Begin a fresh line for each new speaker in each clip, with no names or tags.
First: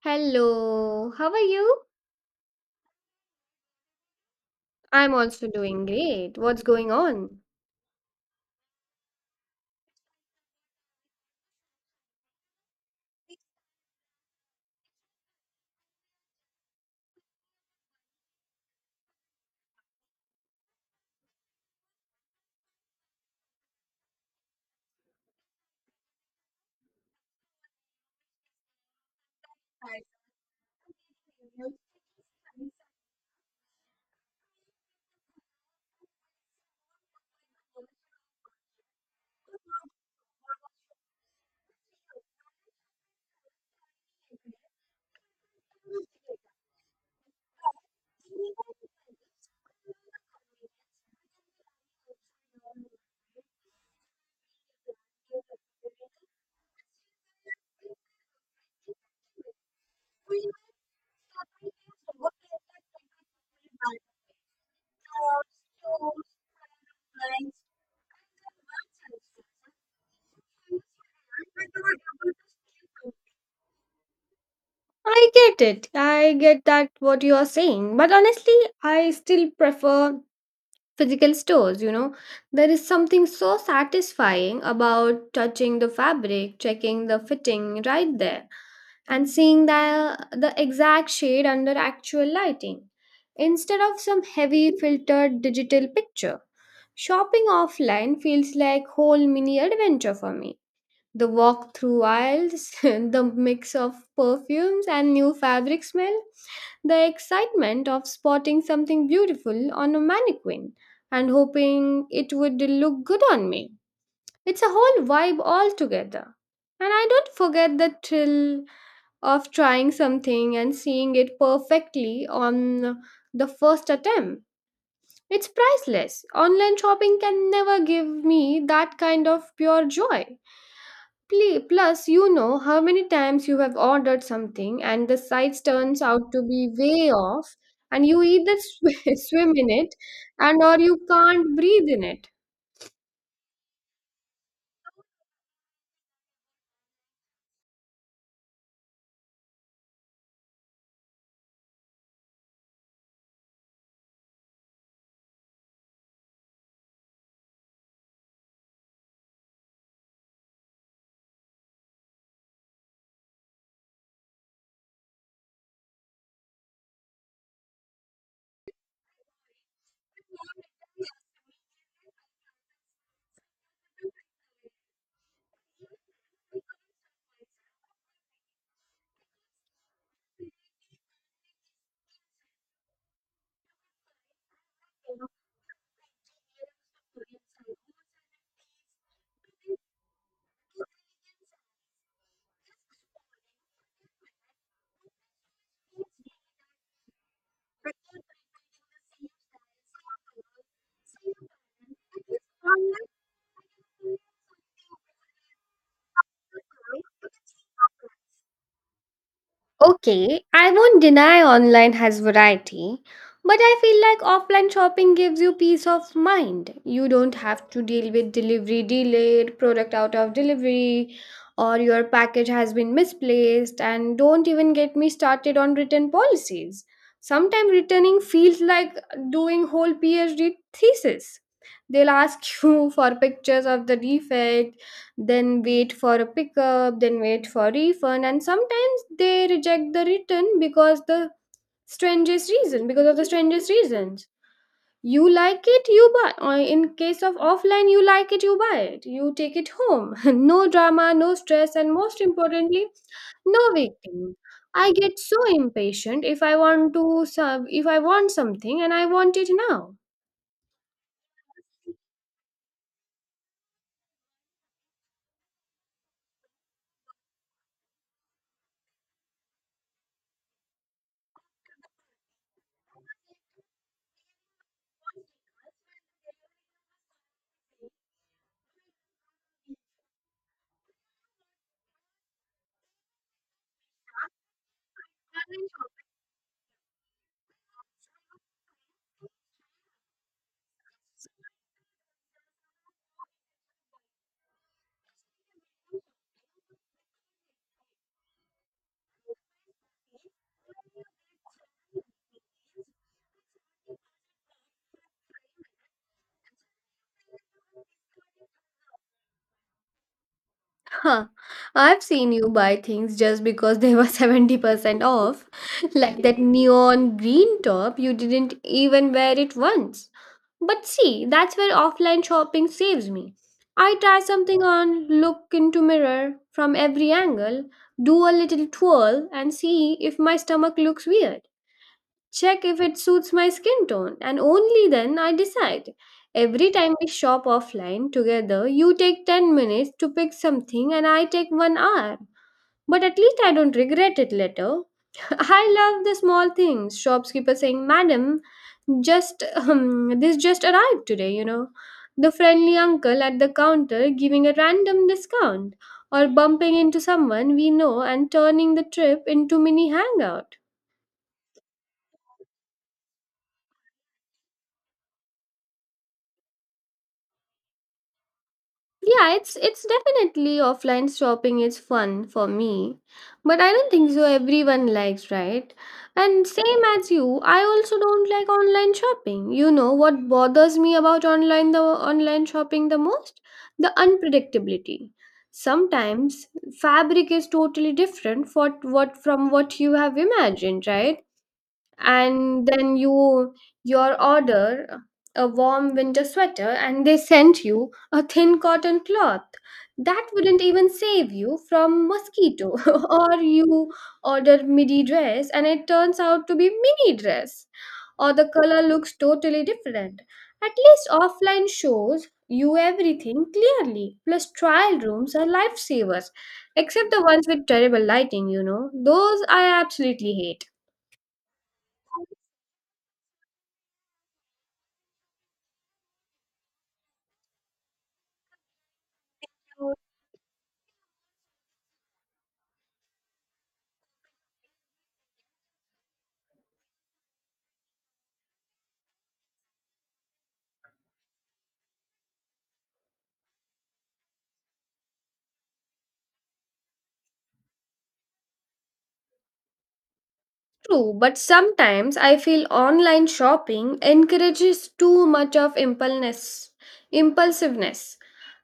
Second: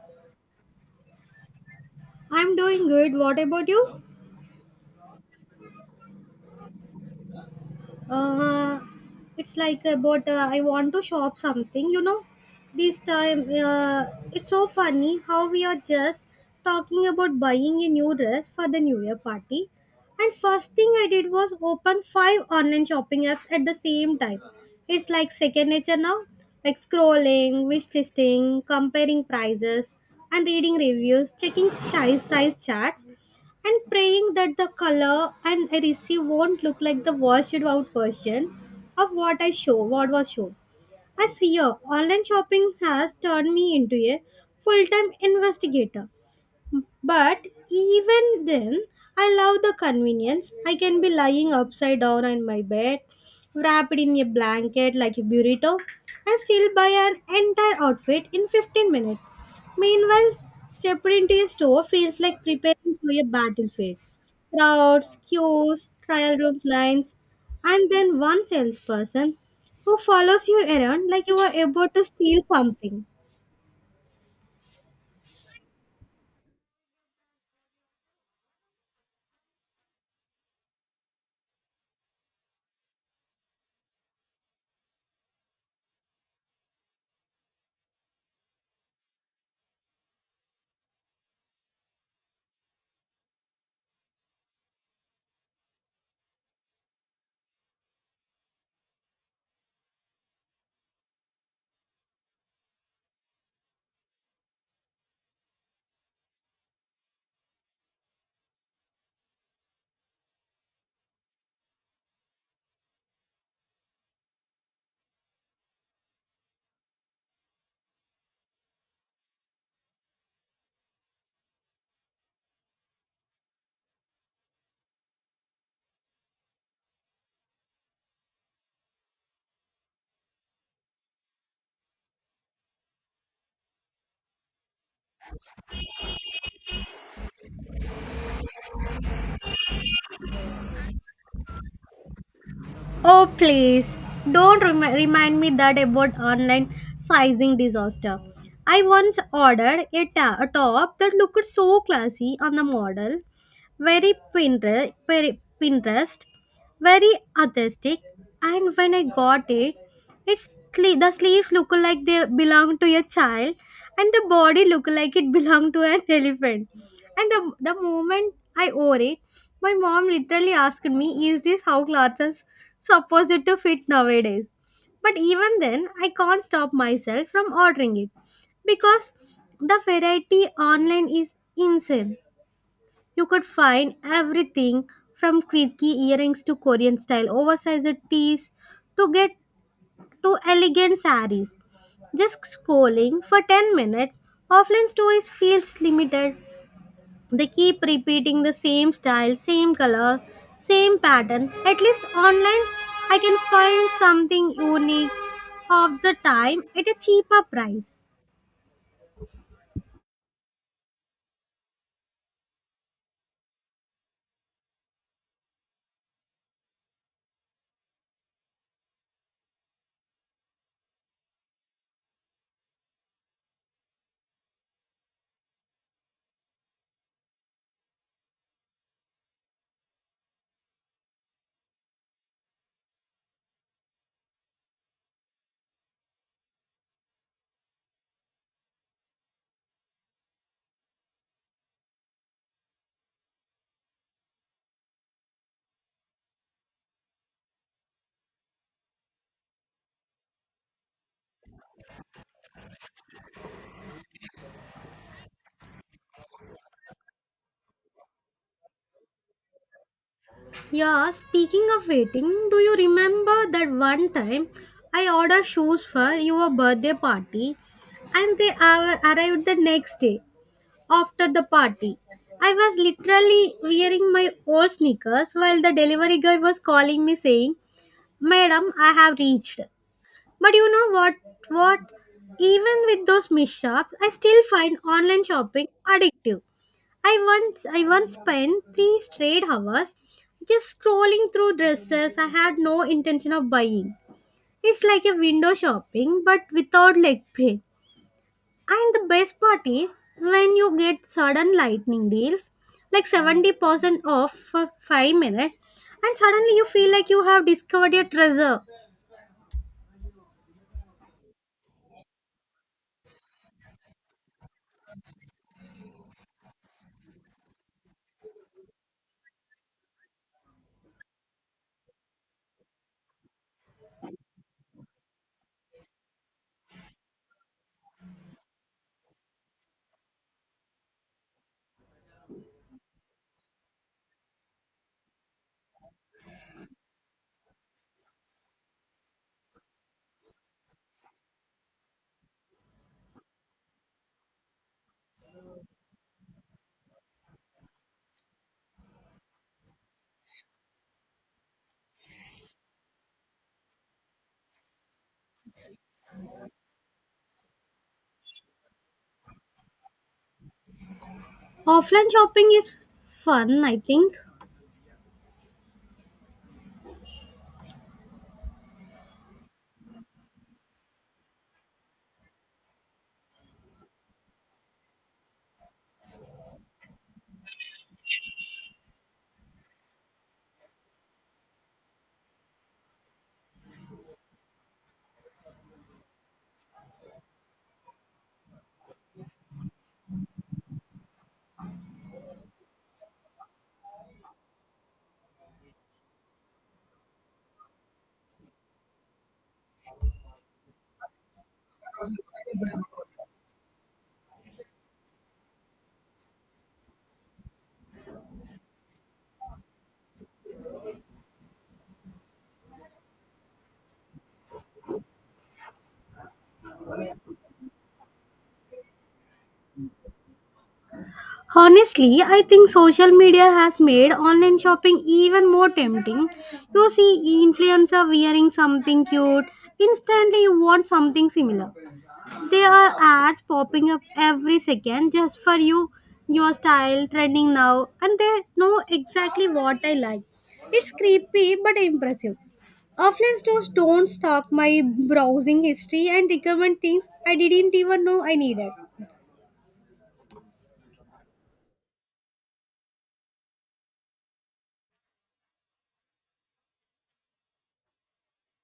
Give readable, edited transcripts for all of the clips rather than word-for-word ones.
Hello, how are you?
I'm doing good. What about you?
I'm also doing great. What's going on?
Uh, it's like about I want to shop something. This time, it's so funny how we are just talking about buying a new dress for the New Year party. And first thing I did was open five online shopping apps at the same time. It's like second nature now, like scrolling, wish listing, comparing prices, and reading reviews, checking size charts. And praying that the color and receive won't look like the washed out version of what was shown. I swear, online shopping has turned me into a full-time investigator. But even then, I love the convenience. I can be lying upside down in my bed, wrapped in a blanket like a burrito, and still buy an entire outfit in 15 minutes. Meanwhile, stepping into a store feels like preparing for a battlefield. Crowds, queues, trial room lines, and then one salesperson who follows you around like you are about to steal something.
I get it. I get that what you are saying. But honestly, I still prefer physical stores, you know. There is something so satisfying about touching the fabric, checking the fitting right there, and seeing the exact shade under actual lighting instead of some heavy filtered digital picture. Shopping offline feels like whole mini adventure for me. The walk through aisles, the mix of perfumes and new fabric smell, the excitement of spotting something beautiful on a mannequin and hoping it would look good on me. It's a whole vibe altogether. And I don't forget the thrill of trying something and seeing it perfectly on the first attempt. It's priceless. Online shopping can never give me that kind of pure joy. Plus, you know how many times you have ordered something and the size turns out to be way off, and you either swim in it and or you can't breathe in it.
Oh, please don't remind me that about online sizing disaster. I once ordered a top that looked so classy on the model, very Pinterest, very Pinterest, very artistic. And when I got it, the sleeves look like they belong to a child, and the body look like it belong to an elephant. And the moment I wore it, my mom literally asked me, "Is this how clothes are supposed to fit nowadays?" But even then, I can't stop myself from ordering it because the variety online is insane. You could find everything from quirky earrings to Korean style oversized tees to get to elegant saris. Just scrolling for 10 minutes, offline stores feels limited. They keep repeating the same style, same color, same pattern. At least online, I can find something unique of the time at a cheaper price.
Okay, I won't deny online has variety, but I feel like offline shopping gives you peace of mind. You don't have to deal with delivery delayed, product out of delivery, or your package has been misplaced, and don't even get me started on return policies. Sometimes returning feels like doing whole PhD thesis. They'll ask you for pictures of the defect, then wait for a pickup, then wait for refund, and sometimes they reject the return because the strangest reason, because of the strangest reasons. You like it, you buy. Or in case of offline, you like it, you buy it. You take it home. No drama, no stress, and most importantly, no waiting. I get so impatient if I want to serve, if I want something and I want it now.
Yeah, speaking of waiting, do you remember that one time I ordered shoes for your birthday party and they arrived the next day after the party? I was literally wearing my old sneakers while the delivery guy was calling me saying, "Madam, I have reached." But you know what? What? Even with those mishaps, I still find online shopping addictive. I I once spent 3 straight hours just scrolling through dresses I had no intention of buying. It's like a window shopping but without leg pain. And the best part is when you get sudden lightning deals like 70% off for 5 minutes and suddenly you feel like you have discovered your treasure.
Huh. I've seen you buy things just because they were 70% off. Like that neon green top, you didn't even wear it once. But see, that's where offline shopping saves me. I try something on, look into mirror from every angle, do a little twirl and see if my stomach looks weird, check if it suits my skin tone, and only then I decide. Every time we shop offline together, you take 10 minutes to pick something, and I take 1 hour. But at least I don't regret it later. I love the small things. Shopkeeper saying, "Madam, just this just arrived today," you know. The friendly uncle at the counter giving a random discount, or bumping into someone we know and turning the trip into mini hangout.
Offline shopping is fun, I think.
Yeah, it's definitely offline shopping is fun for me, but I don't think so everyone likes, right? And same as you, I also don't like online shopping. You know what bothers me about online shopping the most? The unpredictability. Sometimes fabric is totally different for what from what you have imagined, right? And then your order a warm winter sweater and they sent you a thin cotton cloth that wouldn't even save you from mosquito, or you order midi dress and it turns out to be mini dress, or the color looks totally different. At least offline shows you everything clearly. Plus trial rooms are lifesavers, except the ones with terrible lighting. You know those, I absolutely hate.
Honestly, I think social media has made online shopping even more tempting. You see influencer wearing something cute, instantly you want something similar. There are ads popping up every second just for you, your style, trending now, and they know exactly what I like. It's creepy but impressive. Offline stores don't stock my browsing history and recommend things I didn't even know I needed.
True, but sometimes I feel online shopping encourages too much of impulsiveness. Impulsiveness.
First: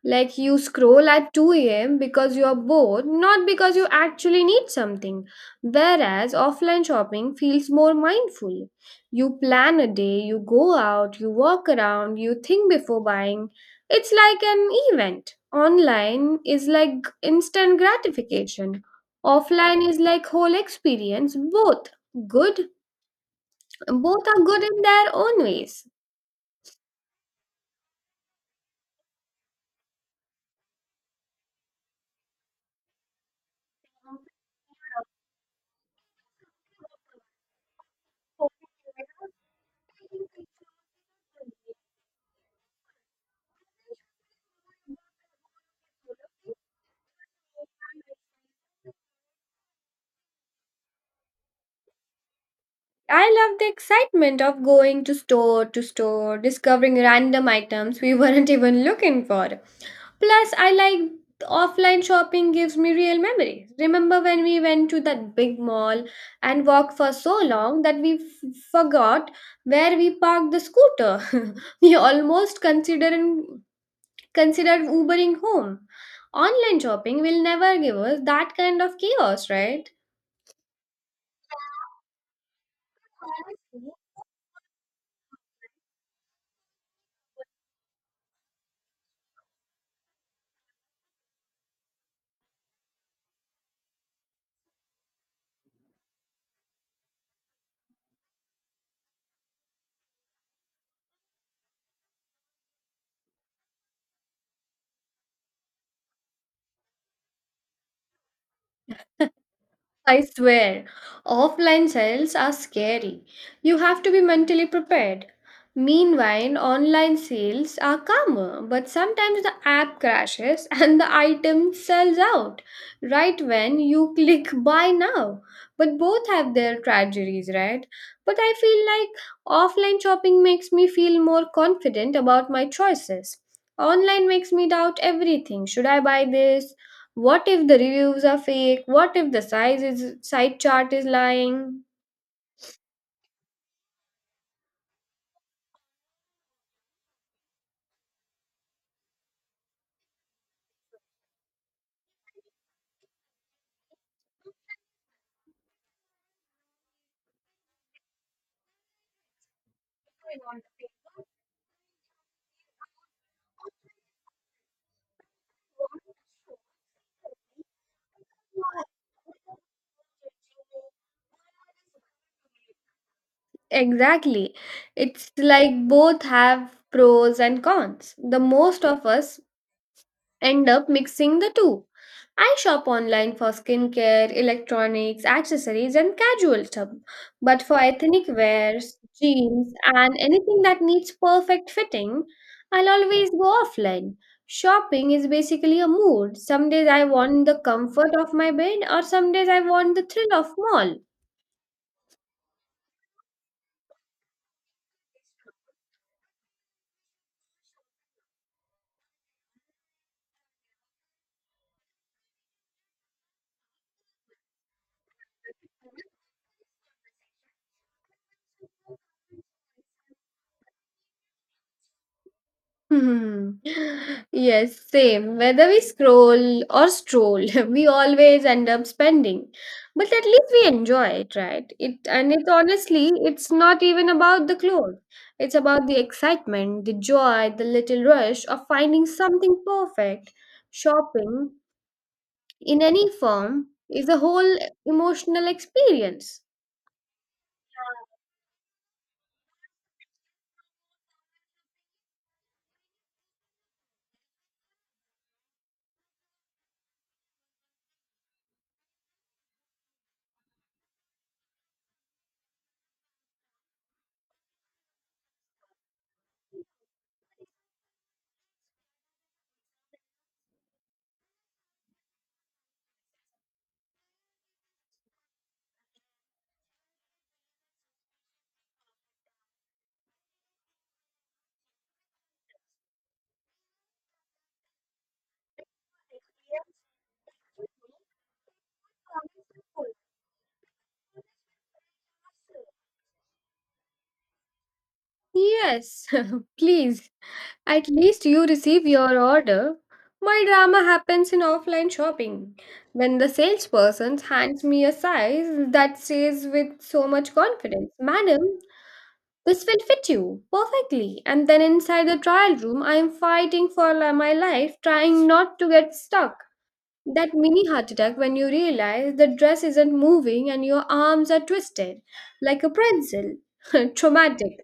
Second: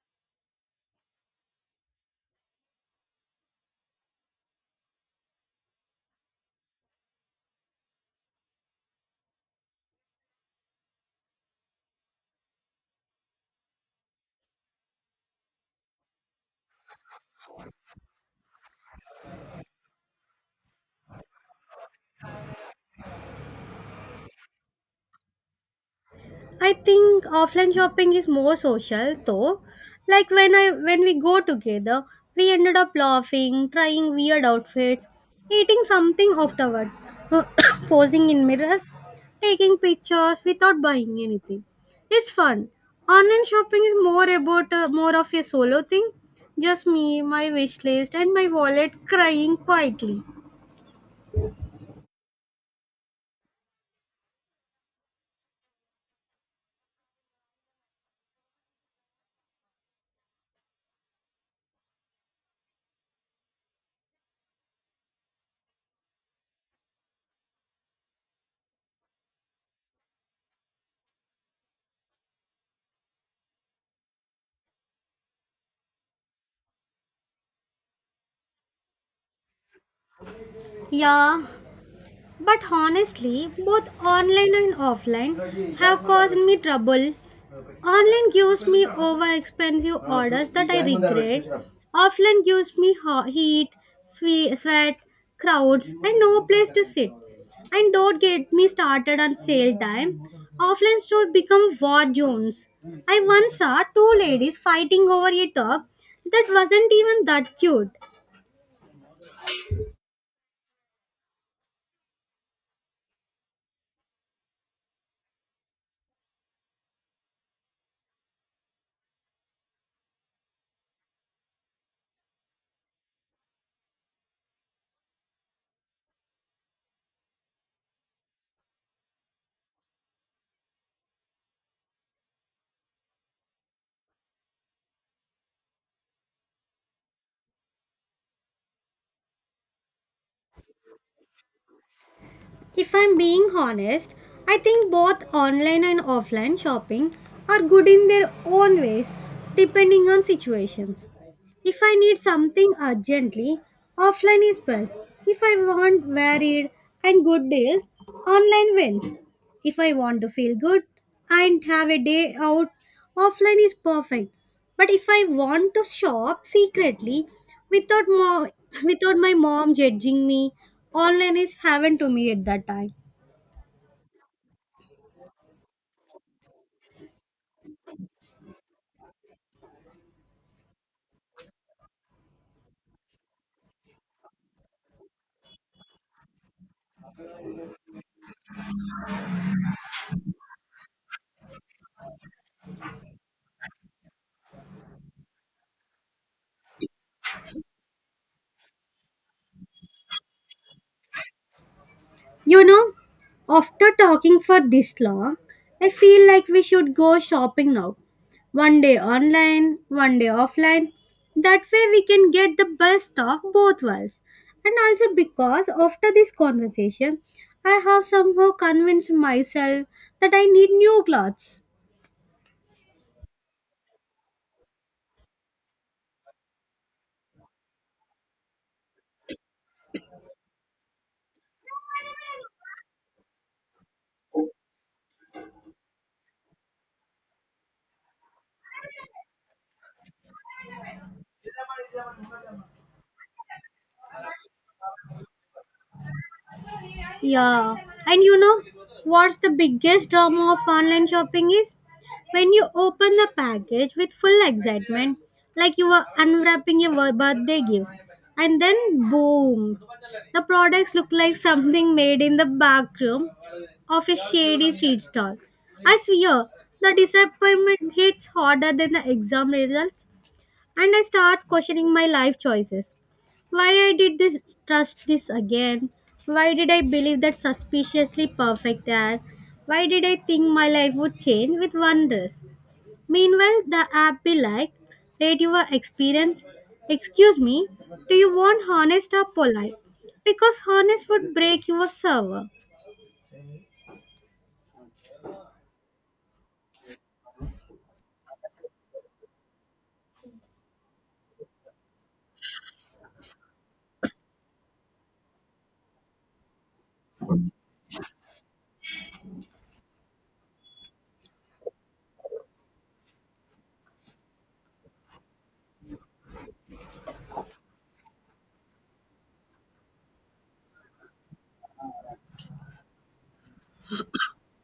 Like you scroll at 2 a.m. because you are bored, not because you actually need something. Whereas offline shopping feels more mindful. You plan a day, you go out, you walk around, you think before buying. It's like an event. Online is like instant gratification. Offline is like whole experience, both good. Both are good in their own ways.
I think offline shopping is more social though. Like when we go together, we ended up laughing, trying weird outfits, eating something afterwards, posing in mirrors, taking pictures without buying anything. It's fun. Online shopping is more of a solo thing. Just me, my wish list, and my wallet crying quietly.
I love the excitement of going to store, discovering random items we weren't even looking for. Plus, I like offline shopping gives me real memories. Remember when we went to that big mall and walked for so long that we forgot where we parked the scooter? We almost considering Consider Ubering home. Online shopping will never give us that kind of chaos, right?
Yeah, but honestly, both online and offline have caused me trouble. Online gives me over expensive orders that I regret. Offline gives me heat, sweat, crowds, and no place to sit. And don't get me started on sale time. Offline stores become war zones. I once saw two ladies fighting over a top that wasn't even that cute.
I swear, offline sales are scary. You have to be mentally prepared. Meanwhile, online sales are calmer, but sometimes the app crashes and the item sells out right when you click buy now. But both have their tragedies, right? But I feel like offline shopping makes me feel more confident about my choices. Online makes me doubt everything. Should I buy this? What if the reviews are fake? What if the size is site chart is lying?
If I'm being honest, I think both online and offline shopping are good in their own ways depending on situations. If I need something urgently, offline is best. If I want varied and good deals, online wins. If I want to feel good and have a day out, offline is perfect. But if I want to shop secretly without without my mom judging me, online is heaven to me at that time.
Exactly. It's like both have pros and cons. The most of us end up mixing the two. I shop online for skincare, electronics, accessories, and casual stuff. But for ethnic wears, jeans, and anything that needs perfect fitting, I'll always go offline. Shopping is basically a mood. Some days I want the comfort of my bed, or some days I want the thrill of mall.
You know, after talking for this long, I feel like we should go shopping now. One day online, one day offline. That way we can get the best of both worlds. And also because after this conversation, I have somehow convinced myself that I need new clothes.
Hmm. Yes, same. Whether we scroll or stroll, we always end up spending. But at least we enjoy it, right? It honestly, it's not even about the clothes. It's about the excitement, the joy, the little rush of finding something perfect. Shopping in any form is a whole emotional experience.
Yeah. And you know what's the biggest drama of online shopping is? When you open the package with full excitement, like you are unwrapping your birthday gift, and then boom, the products look like something made in the back room of a shady street stall. I swear, the disappointment hits harder than the exam results, and I start questioning my life choices. Why I did this trust this again? Why did I believe that suspiciously perfect ad? Why did I think my life would change with one dress? Meanwhile, the app be like, rate your experience. Excuse me, do you want honest or polite? Because honest would break your server.
Yes, please. At least you receive your order. My drama happens in offline shopping when the salesperson hands me a size that says with so much confidence, "Madam, this will fit you perfectly." And then inside the trial room, I am fighting for my life, trying not to get stuck. That mini heart attack when you realize the dress isn't moving and your arms are twisted like a pretzel. Traumatic.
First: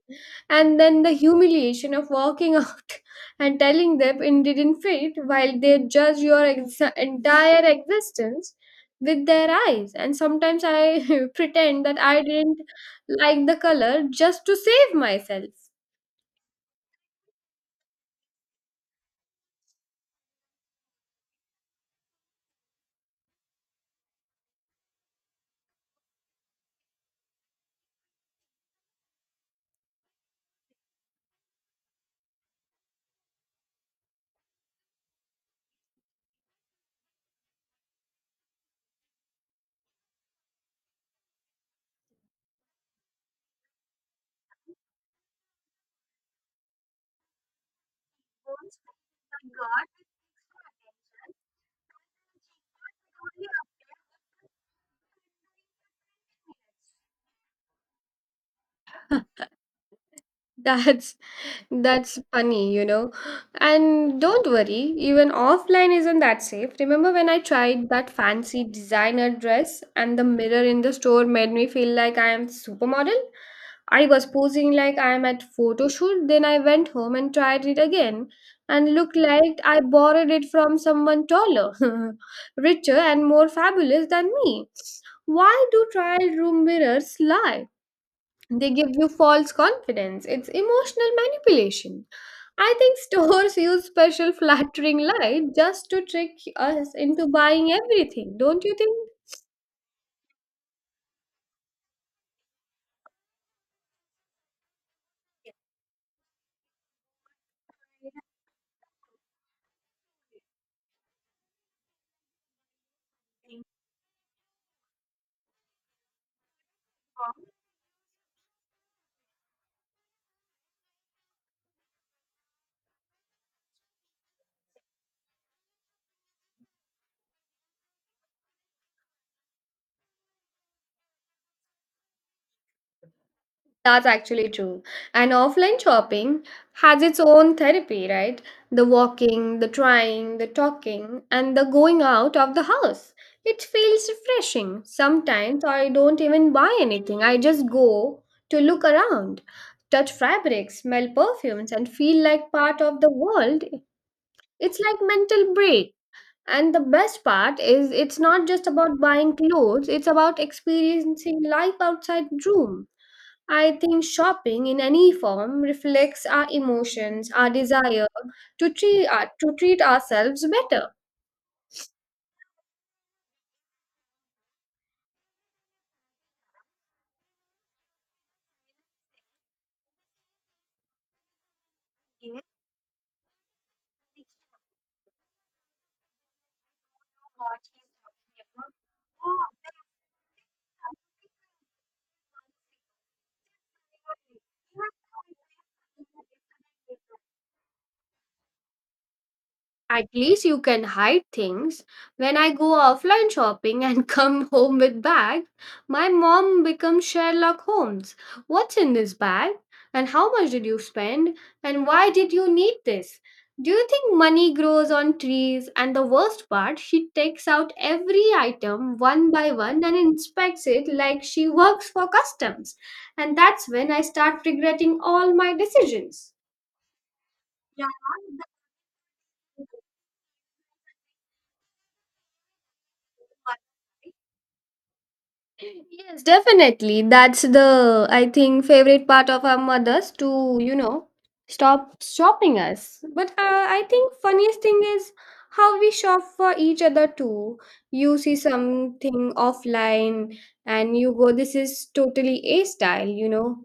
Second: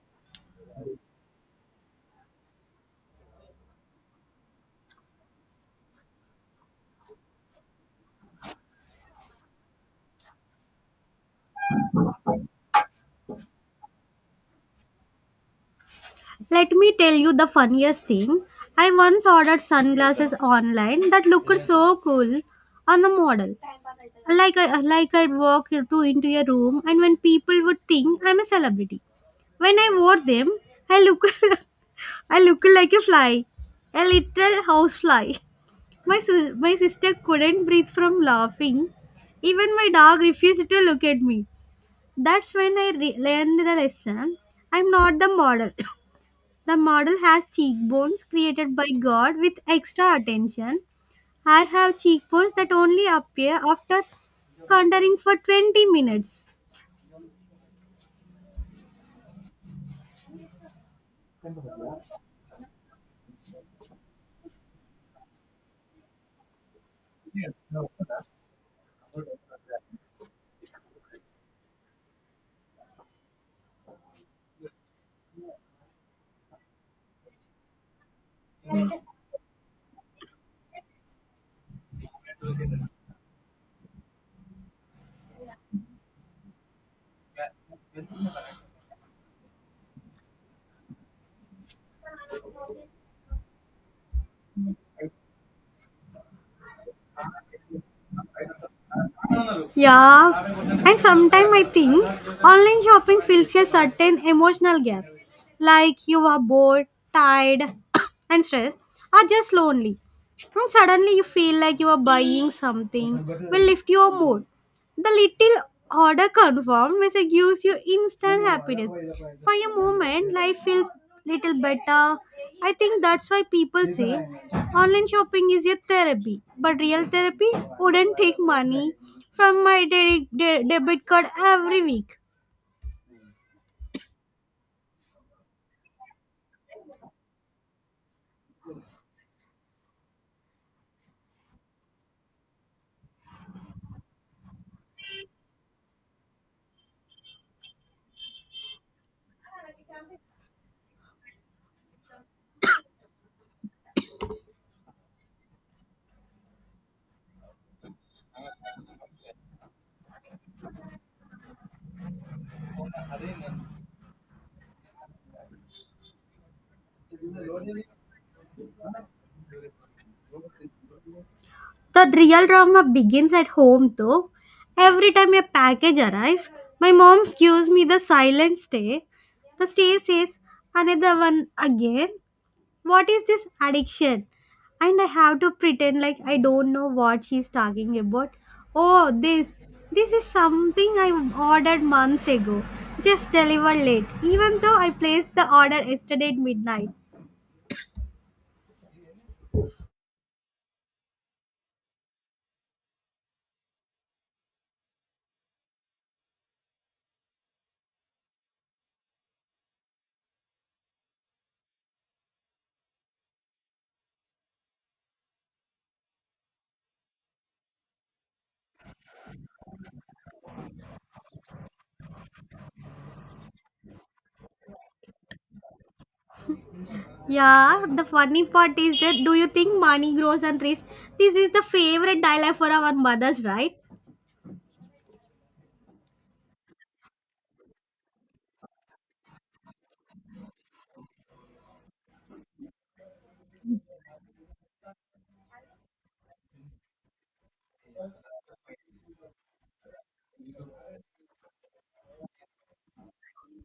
And then the humiliation of walking out and telling them it didn't fit while they judge your entire existence with their eyes. And sometimes I pretend that I didn't like the color just to save myself.
Let me tell you the funniest thing. I once ordered sunglasses online that looked so cool on the model. Like I'd walk to into a room, and when people would think I'm a celebrity. When I wore them, I look, I look like a fly, a little housefly. My sister couldn't breathe from laughing. Even my dog refused to look at me. That's when I learned the lesson. I'm not the model. The model has cheekbones created by God with extra attention. I have cheekbones that only appear after contouring for 20 minutes.
That's that's funny, you know. And don't worry, even offline isn't that safe. Remember when I tried that fancy designer dress and the mirror in the store made me feel like I am supermodel? I was posing like I am at photo shoot, then I went home and tried it again and looked like I borrowed it from someone taller, richer and more fabulous than me. Why do trial room mirrors lie? They give you false confidence. It's emotional manipulation. I think stores use special flattering light just to trick us into buying everything, don't you think?
Yeah, and sometimes I think online shopping fills a certain emotional gap. Like you are bored, tired, and stressed, or just lonely. And suddenly you feel like you are buying something will lift your mood. The little order confirmed message gives you instant happiness. For a moment, life feels little better. I think that's why people say online shopping is your therapy, but real therapy wouldn't take money from my debit card every week.
That's actually true. And offline shopping has its own therapy, right? The walking, the trying, the talking, and the going out of the house. It feels refreshing. Sometimes I don't even buy anything, I just go to look around, touch fabrics, smell perfumes, and feel like part of the world. It's like mental break. And the best part is it's not just about buying clothes, it's about experiencing life outside room. I think shopping in any form reflects our emotions, our desire to treat, to treat ourselves better.
The real drama begins at home though. Every time a package arrives, my mom gives me the silent stay. The stay says, another one again, what is this addiction? And I have to pretend like I don't know what she's talking about. Oh, this is something I ordered months ago, just delivered late, even though I placed the order yesterday at midnight.
At least you can hide things. When I go offline shopping and come home with bag, my mom becomes Sherlock Holmes. What's in this bag? And how much did you spend? And why did you need this? Do you think money grows on trees? And the worst part, she takes out every item one by one and inspects it like she works for customs. And that's when I start regretting all my decisions.
Yeah,
Yeah,
the funny part is that, do you think money grows on trees? This is the favorite dialogue for our mothers, right?
yes, definitely. That's the, I think, favorite part of our mothers to, you know, stop shopping us. But I think funniest thing is how we shop for each other too. You see something offline and you go this is totally A style, you know.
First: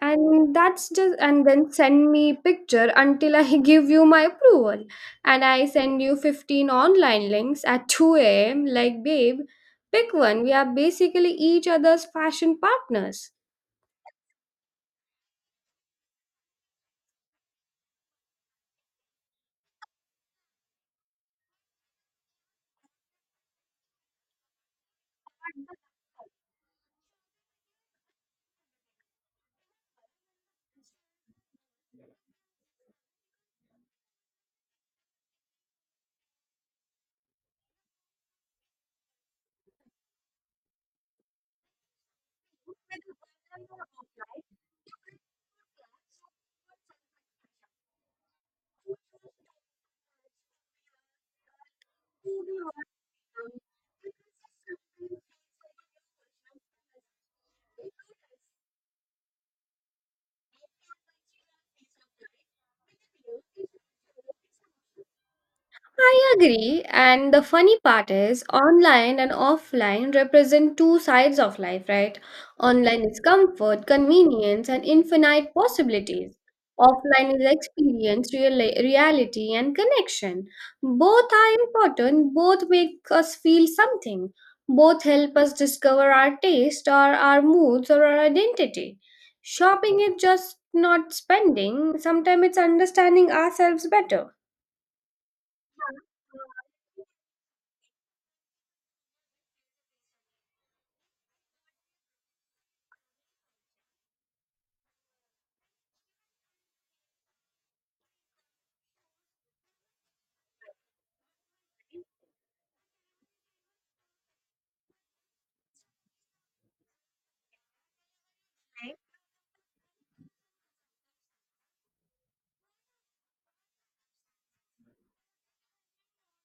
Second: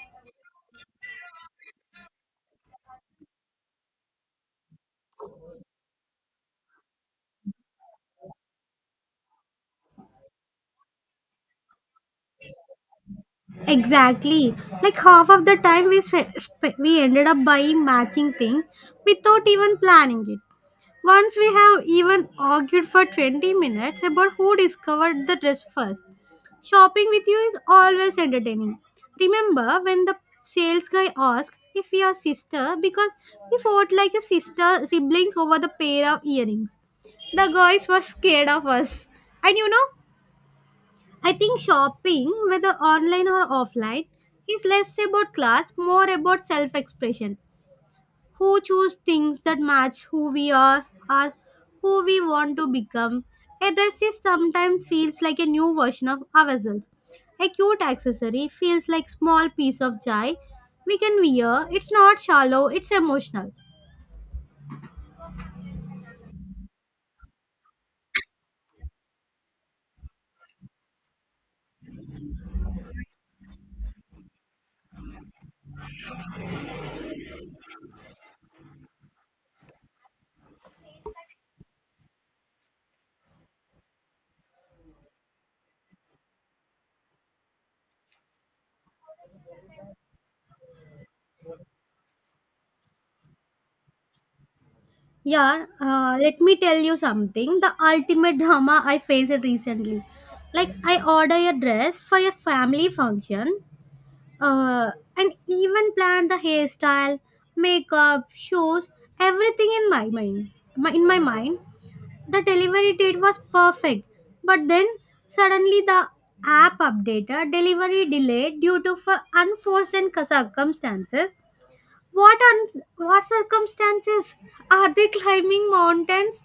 And that's just and then send me picture until I give you my approval. And I send you 15 online links at 2 a.m. like, babe, pick one. We are basically each other's fashion partners.
Exactly. Like half of the time we ended up buying matching things without even planning it. Once we have even argued for 20 minutes about who discovered the dress first. Shopping with you is always entertaining. Remember when the sales guy asked if we are sister because we fought like a sister siblings over the pair of earrings? The guys were scared of us. And you know, I think shopping, whether online or offline, is less about class, more about self expression who choose things that match who we are or who we want to become. A dress is sometimes feels like a new version of ourselves. A cute accessory feels like small piece of joy we can wear. It's not shallow, it's emotional.
I agree, and the funny part is online and offline represent two sides of life, right? Online is comfort, convenience, and infinite possibilities. Offline is experience, reality, and connection. Both are important, both make us feel something, both help us discover our taste, or our moods, or our identity. Shopping is just not spending, sometimes it's understanding ourselves better.
Yeah, let me tell you something. The ultimate drama I faced recently. Like I order a dress for a family function, uh, and even planned the hairstyle, makeup, shoes, everything in my mind. In my mind, the delivery date was perfect, but then suddenly the app updated, delivery delayed due to for unforeseen circumstances. What circumstances are they climbing mountains,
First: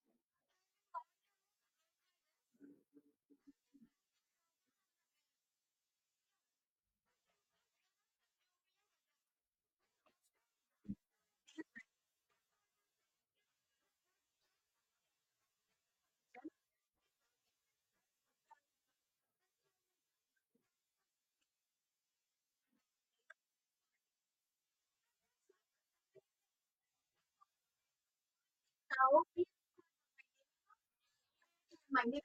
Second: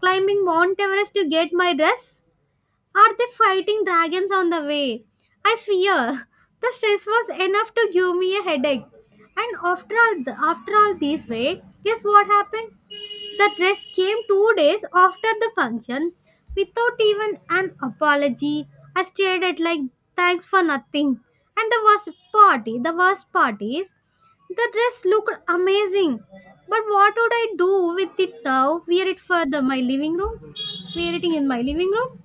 climbing Mount Everest to get my dress? Are they fighting dragons on the way? I swear, the stress was enough to give me a headache. And after all this wait, guess what happened? The dress came 2 days after the function, without even an apology. I stared at like thanks for nothing. And the worst part is, the dress looked amazing. But what would I do with it now? Wear it for my living room? Wear it in my living room?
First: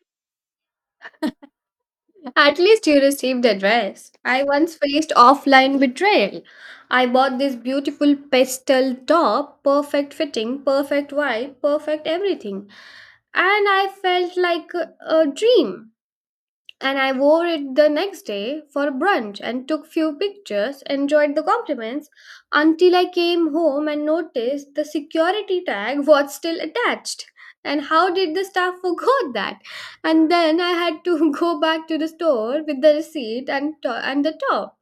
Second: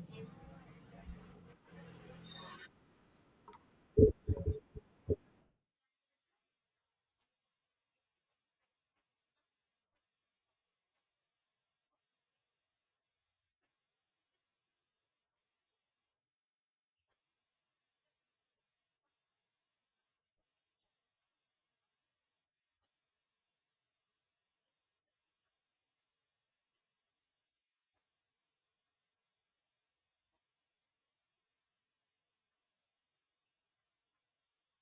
At least you received a dress. I once faced offline betrayal. I bought this beautiful pastel top, perfect fitting, perfect vibe, perfect everything. And I felt like a dream, and I wore it the next day for brunch and took few pictures, enjoyed the compliments until I came home and noticed the security tag was still attached. And how did the staff forgot that? And then I had to go back to the store with the receipt and and the top.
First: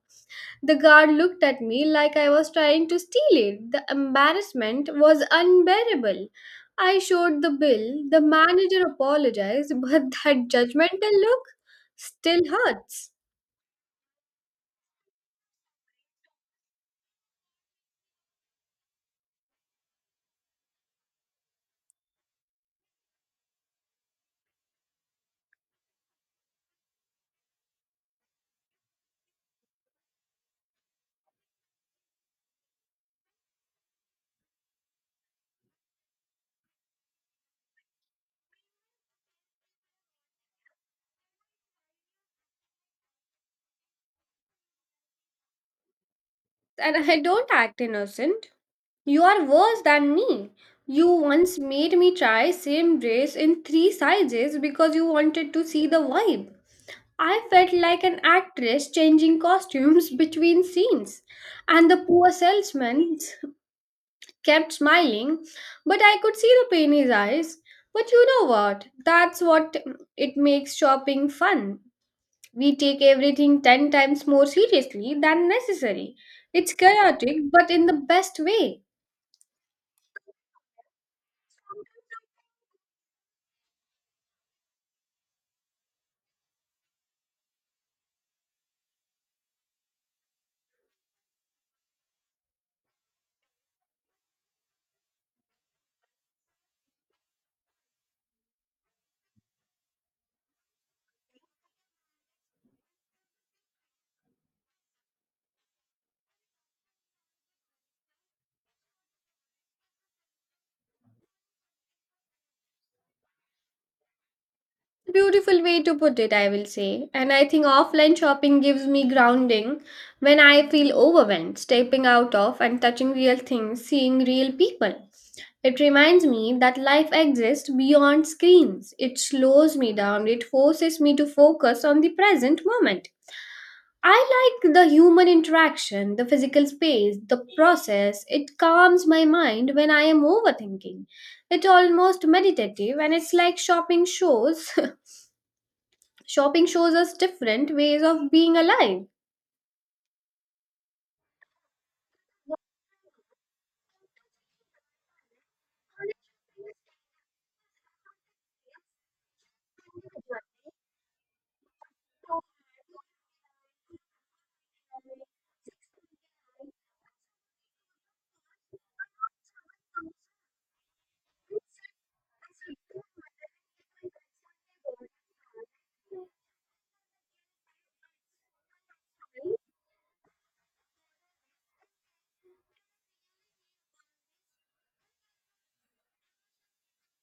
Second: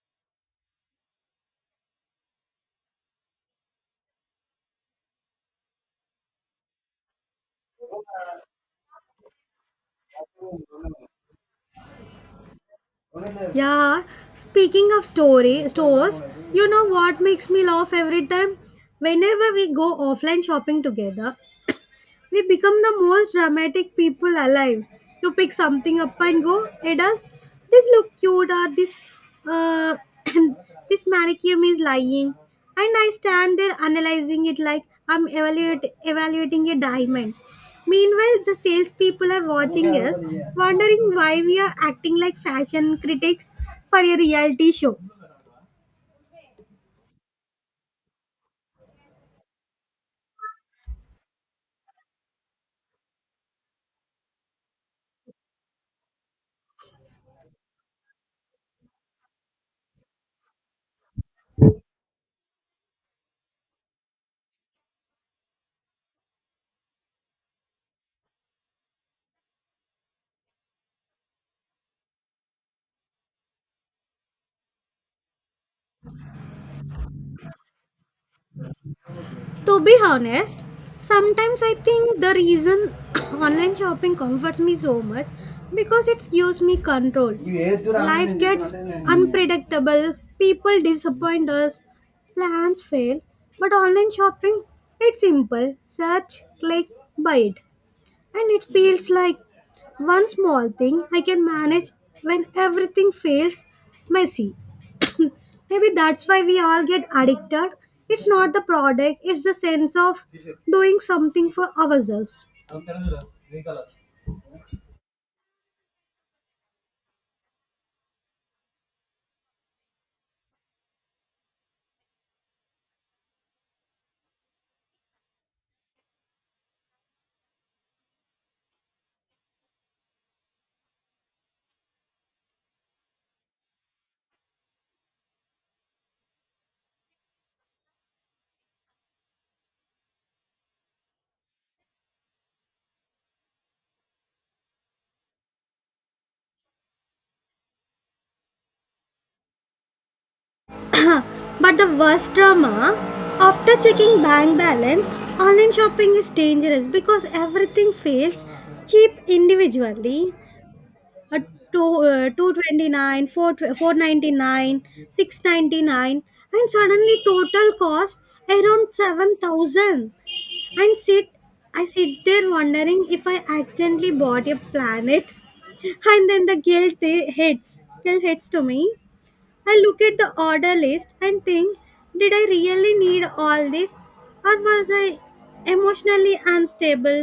The guard looked at me like I was trying to steal it. The embarrassment was unbearable. I showed the bill. The manager apologized, but that judgmental look still hurts.
Yeah, speaking of story stores, you know what makes me laugh every time? Whenever we go offline shopping together, we become the most dramatic people alive. You pick something up and go, it does. This look cute or this uh, this manicure is lying. And I stand there analyzing it like I'm evaluating a diamond. Meanwhile, the salespeople are watching us, wondering why we are acting like fashion critics for a reality show.
And I don't act innocent. You are worse than me. You once made me try same dress in three sizes because you wanted to see the vibe. I felt like an actress changing costumes between scenes and the poor salesman kept smiling, but I could see the pain in his eyes. But you know what? That's what it makes shopping fun. We take everything 10 times more seriously than necessary. It's chaotic, but in the best way.
To be honest, sometimes I think the reason online shopping comforts me so much because it gives me control. Life gets unpredictable, people disappoint us, plans fail, but online shopping, it's simple. Search, click, buy it. And it feels like one small thing I can manage when everything feels messy. Maybe that's why we all get addicted. It's not the product, it's the sense of doing something for ourselves.
Beautiful way to put it, I will say. And I think offline shopping gives me grounding when I feel overwhelmed, stepping out of and touching real things, seeing real people. It reminds me that life exists beyond screens. It slows me down, it forces me to focus on the present moment. I like the human interaction, the physical space, the process. It calms my mind when I am overthinking. It's almost meditative and it's like shopping shows shopping shows us different ways of being alive.
But the worst drama, after checking bank balance, online shopping is dangerous because everything feels cheap individually. A 229, 699, and suddenly total cost around 7,000. And sit i sit there wondering if I accidentally bought a planet. And then the guilt they- hits guilt hits to me. I look at the order list and think, did I really need all this? Or was I emotionally unstable?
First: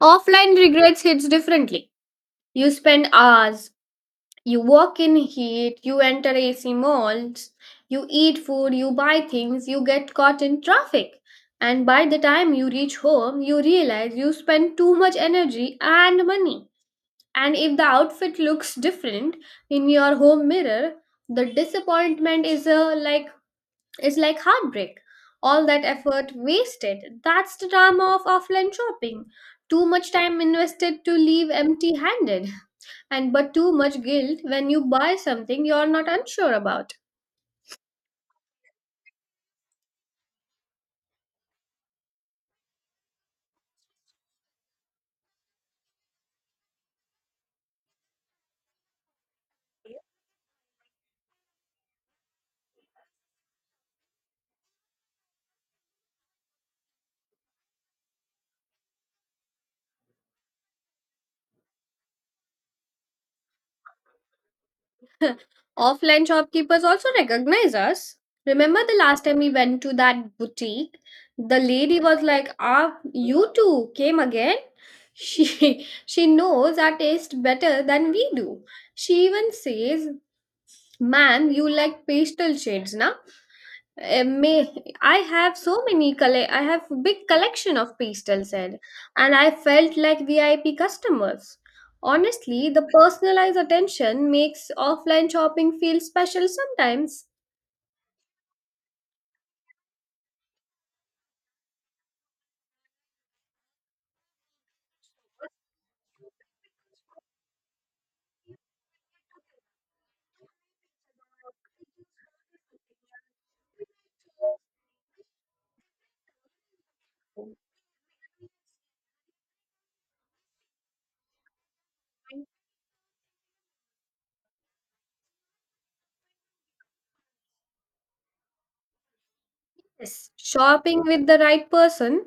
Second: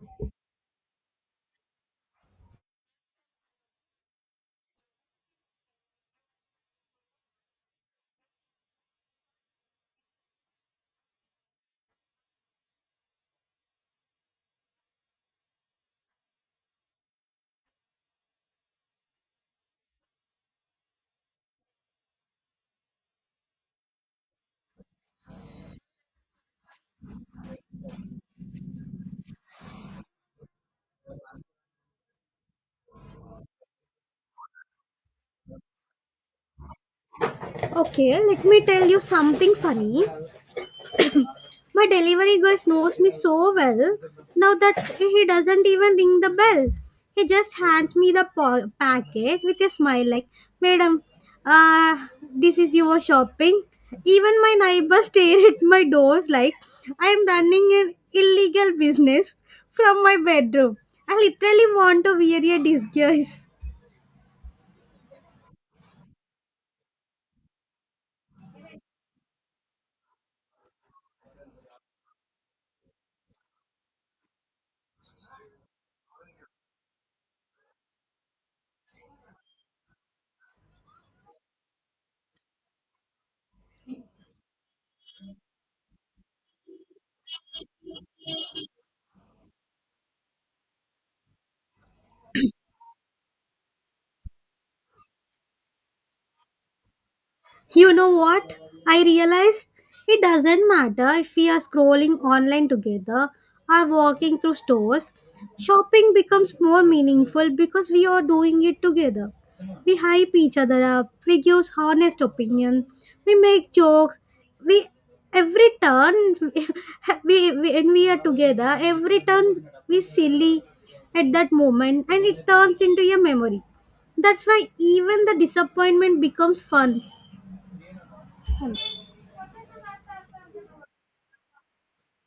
Offline regrets hits differently. You spend hours, you walk in heat, you enter AC malls, you eat food, you buy things, you get caught in traffic. And by the time you reach home, you realize you spend too much energy and money. And if the outfit looks different in your home mirror, the disappointment is like, it's like heartbreak. All that effort wasted. That's the drama of offline shopping. Too much time invested to leave empty handed, and but too much guilt when you buy something you're not unsure about.
Okay, let me tell you something funny. My delivery guy knows me so well now that he doesn't even ring the bell. He just hands me the package with a smile, like, "Madam, uh, this is your shopping." Even my neighbors stare at my doors like I am running an illegal business from my bedroom. I literally want to wear a disguise.
Offline shopkeepers also recognize us. Remember the last time we went to that boutique? The lady was like, "Ah, you two came again?" She knows our taste better than we do. She even says, "Ma'am, you like pastel shades, na?" May I have so many collect. I have big collection of pastels said, and I felt like VIP customers. Honestly, the personalized attention makes offline shopping feel special sometimes.
You know what? I realized it doesn't matter if we are scrolling online together or walking through stores. Shopping becomes more meaningful because we are doing it together. We hype each other up, we give honest opinion, we make jokes, we every turn we when we are together, every turn we silly at that moment, and it turns into a memory. That's why even the disappointment becomes fun.
Yes. Shopping with the right person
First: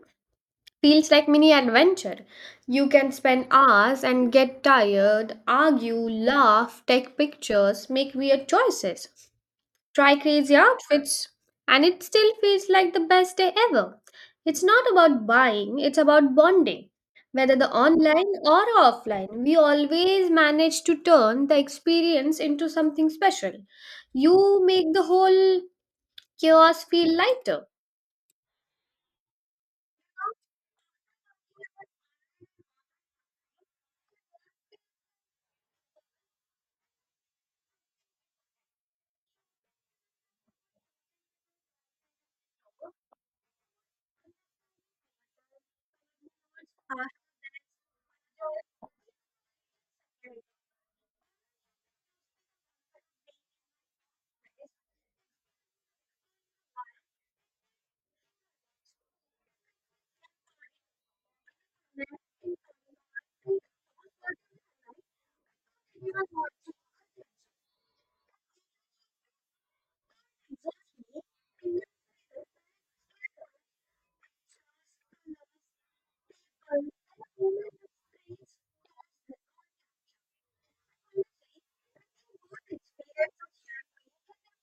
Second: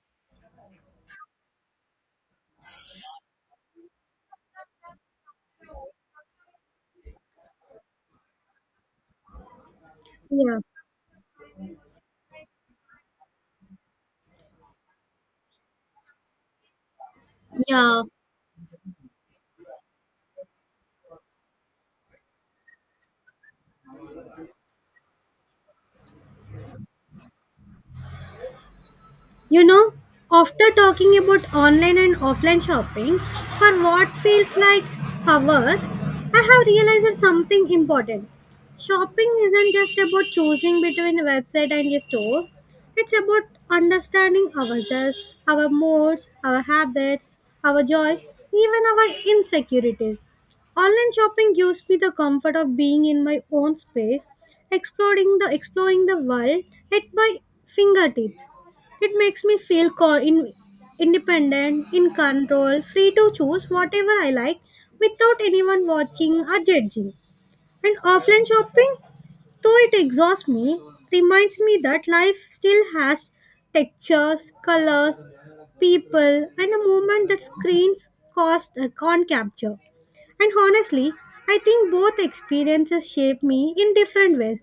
feels like mini adventure. You can spend hours and get tired, argue, laugh, take pictures, make weird choices. Try
你
crazy
有
outfits, and it still feels like the best day ever. It's not about buying, it's about bonding. Whether
你
the
有
online or offline, we always manage to turn the experience into something special. You make the whole chaos feel lighter.
You know, after talking about online and offline shopping for what feels like hours, I have realized something important. Shopping isn't just about choosing between a website and a store, it's about understanding ourselves, our moods, our habits, our joys, even our insecurities. Online shopping gives me the comfort of being in my own space, exploring the world at my fingertips. It makes me feel independent, in control, free to choose whatever I like without anyone watching or judging. And offline shopping? Though it exhausts me, it reminds me that life still has textures, colors, people, and a movement that screens cost, can't capture. And honestly, I think both experiences shape me in different ways.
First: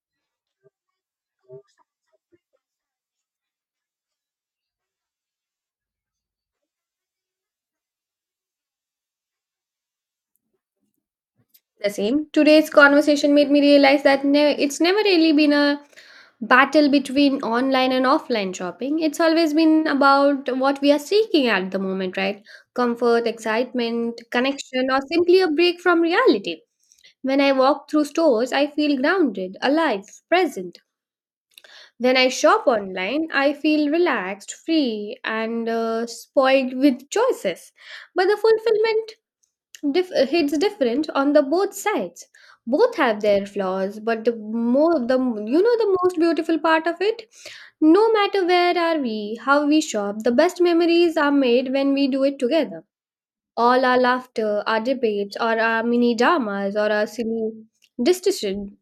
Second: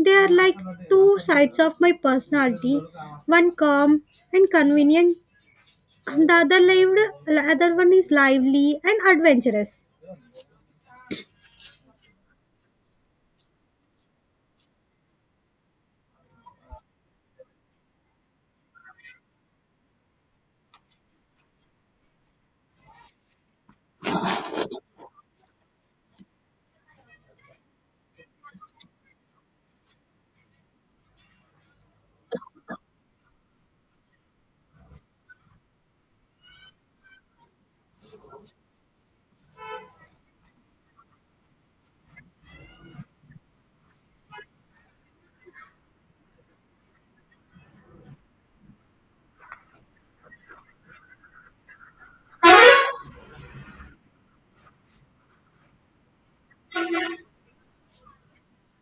They are like two sides of my personality, one calm and convenient, and the other one is lively and adventurous.
The same. Today's conversation made me realize that it's never really been a battle between online and offline shopping. It's always been about what we are seeking at the moment, right? Comfort, excitement, connection, or simply a break from reality. When I walk through stores, I feel grounded, alive, present. When I shop online, I feel relaxed, free, and spoiled with choices. But the it's different on the both sides. Both have their flaws, but the more the you know the most beautiful part of it. No matter where are we, how we shop, the best memories are made when we do it together. All our laughter, our debates, or our mini dramas, or our silly decision,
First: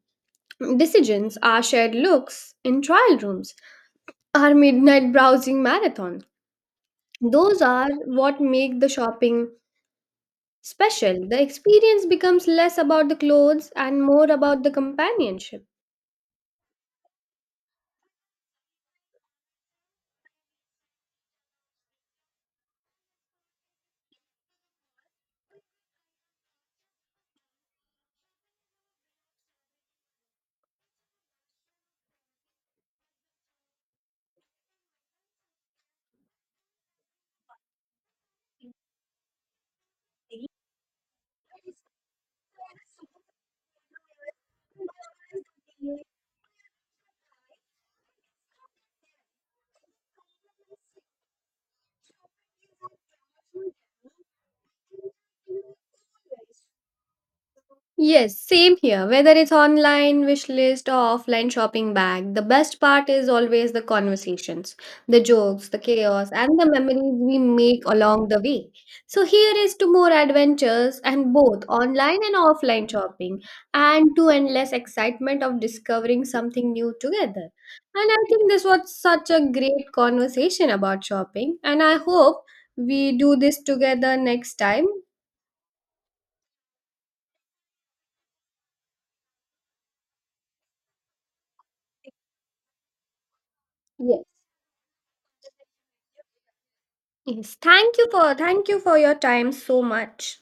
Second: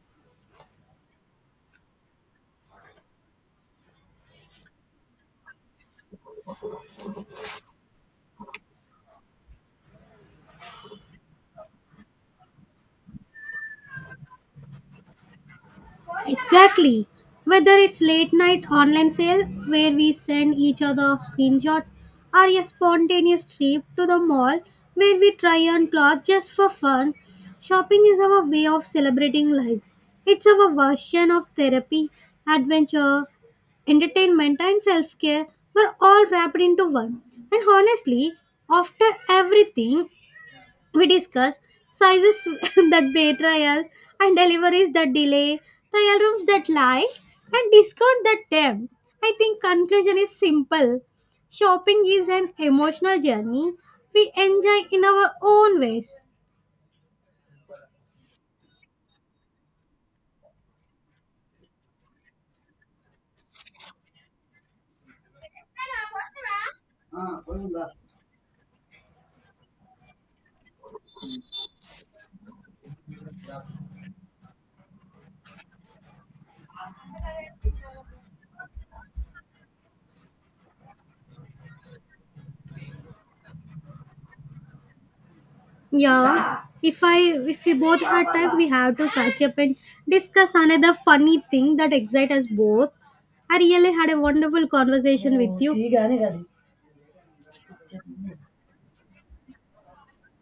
decisions, our shared looks in trial rooms, our midnight browsing marathon. Those are what make the shopping special, the experience becomes less about the clothes and more about the companionship.
Exactly. Whether it's late night online sale where we send each other screenshots or a spontaneous trip to the mall where we try on clothes just for fun, shopping is our way of celebrating life. It's our version of therapy, adventure, entertainment and self-care were all wrapped into one. And honestly, after everything, we discussed sizes that pay trials and deliveries that delay, trial rooms that lie, and discount that tempt. I think conclusion is simple. Shopping is an emotional journey we enjoy in our own ways.
Yes, same here. Whether it's online wish list or offline shopping bag, the best part is always the conversations, the jokes, the chaos, and the memories we make along the way. So, here is to more adventures and both online and offline shopping, and to endless excitement of discovering something new together. And I think this was such a great conversation about shopping, and I hope we do this together next time.
Yeah, if we both had time, we have to catch up and discuss another funny thing that excites us both. I really had a
Yes.
wonderful conversation with you.
Yes, thank you for your time so much.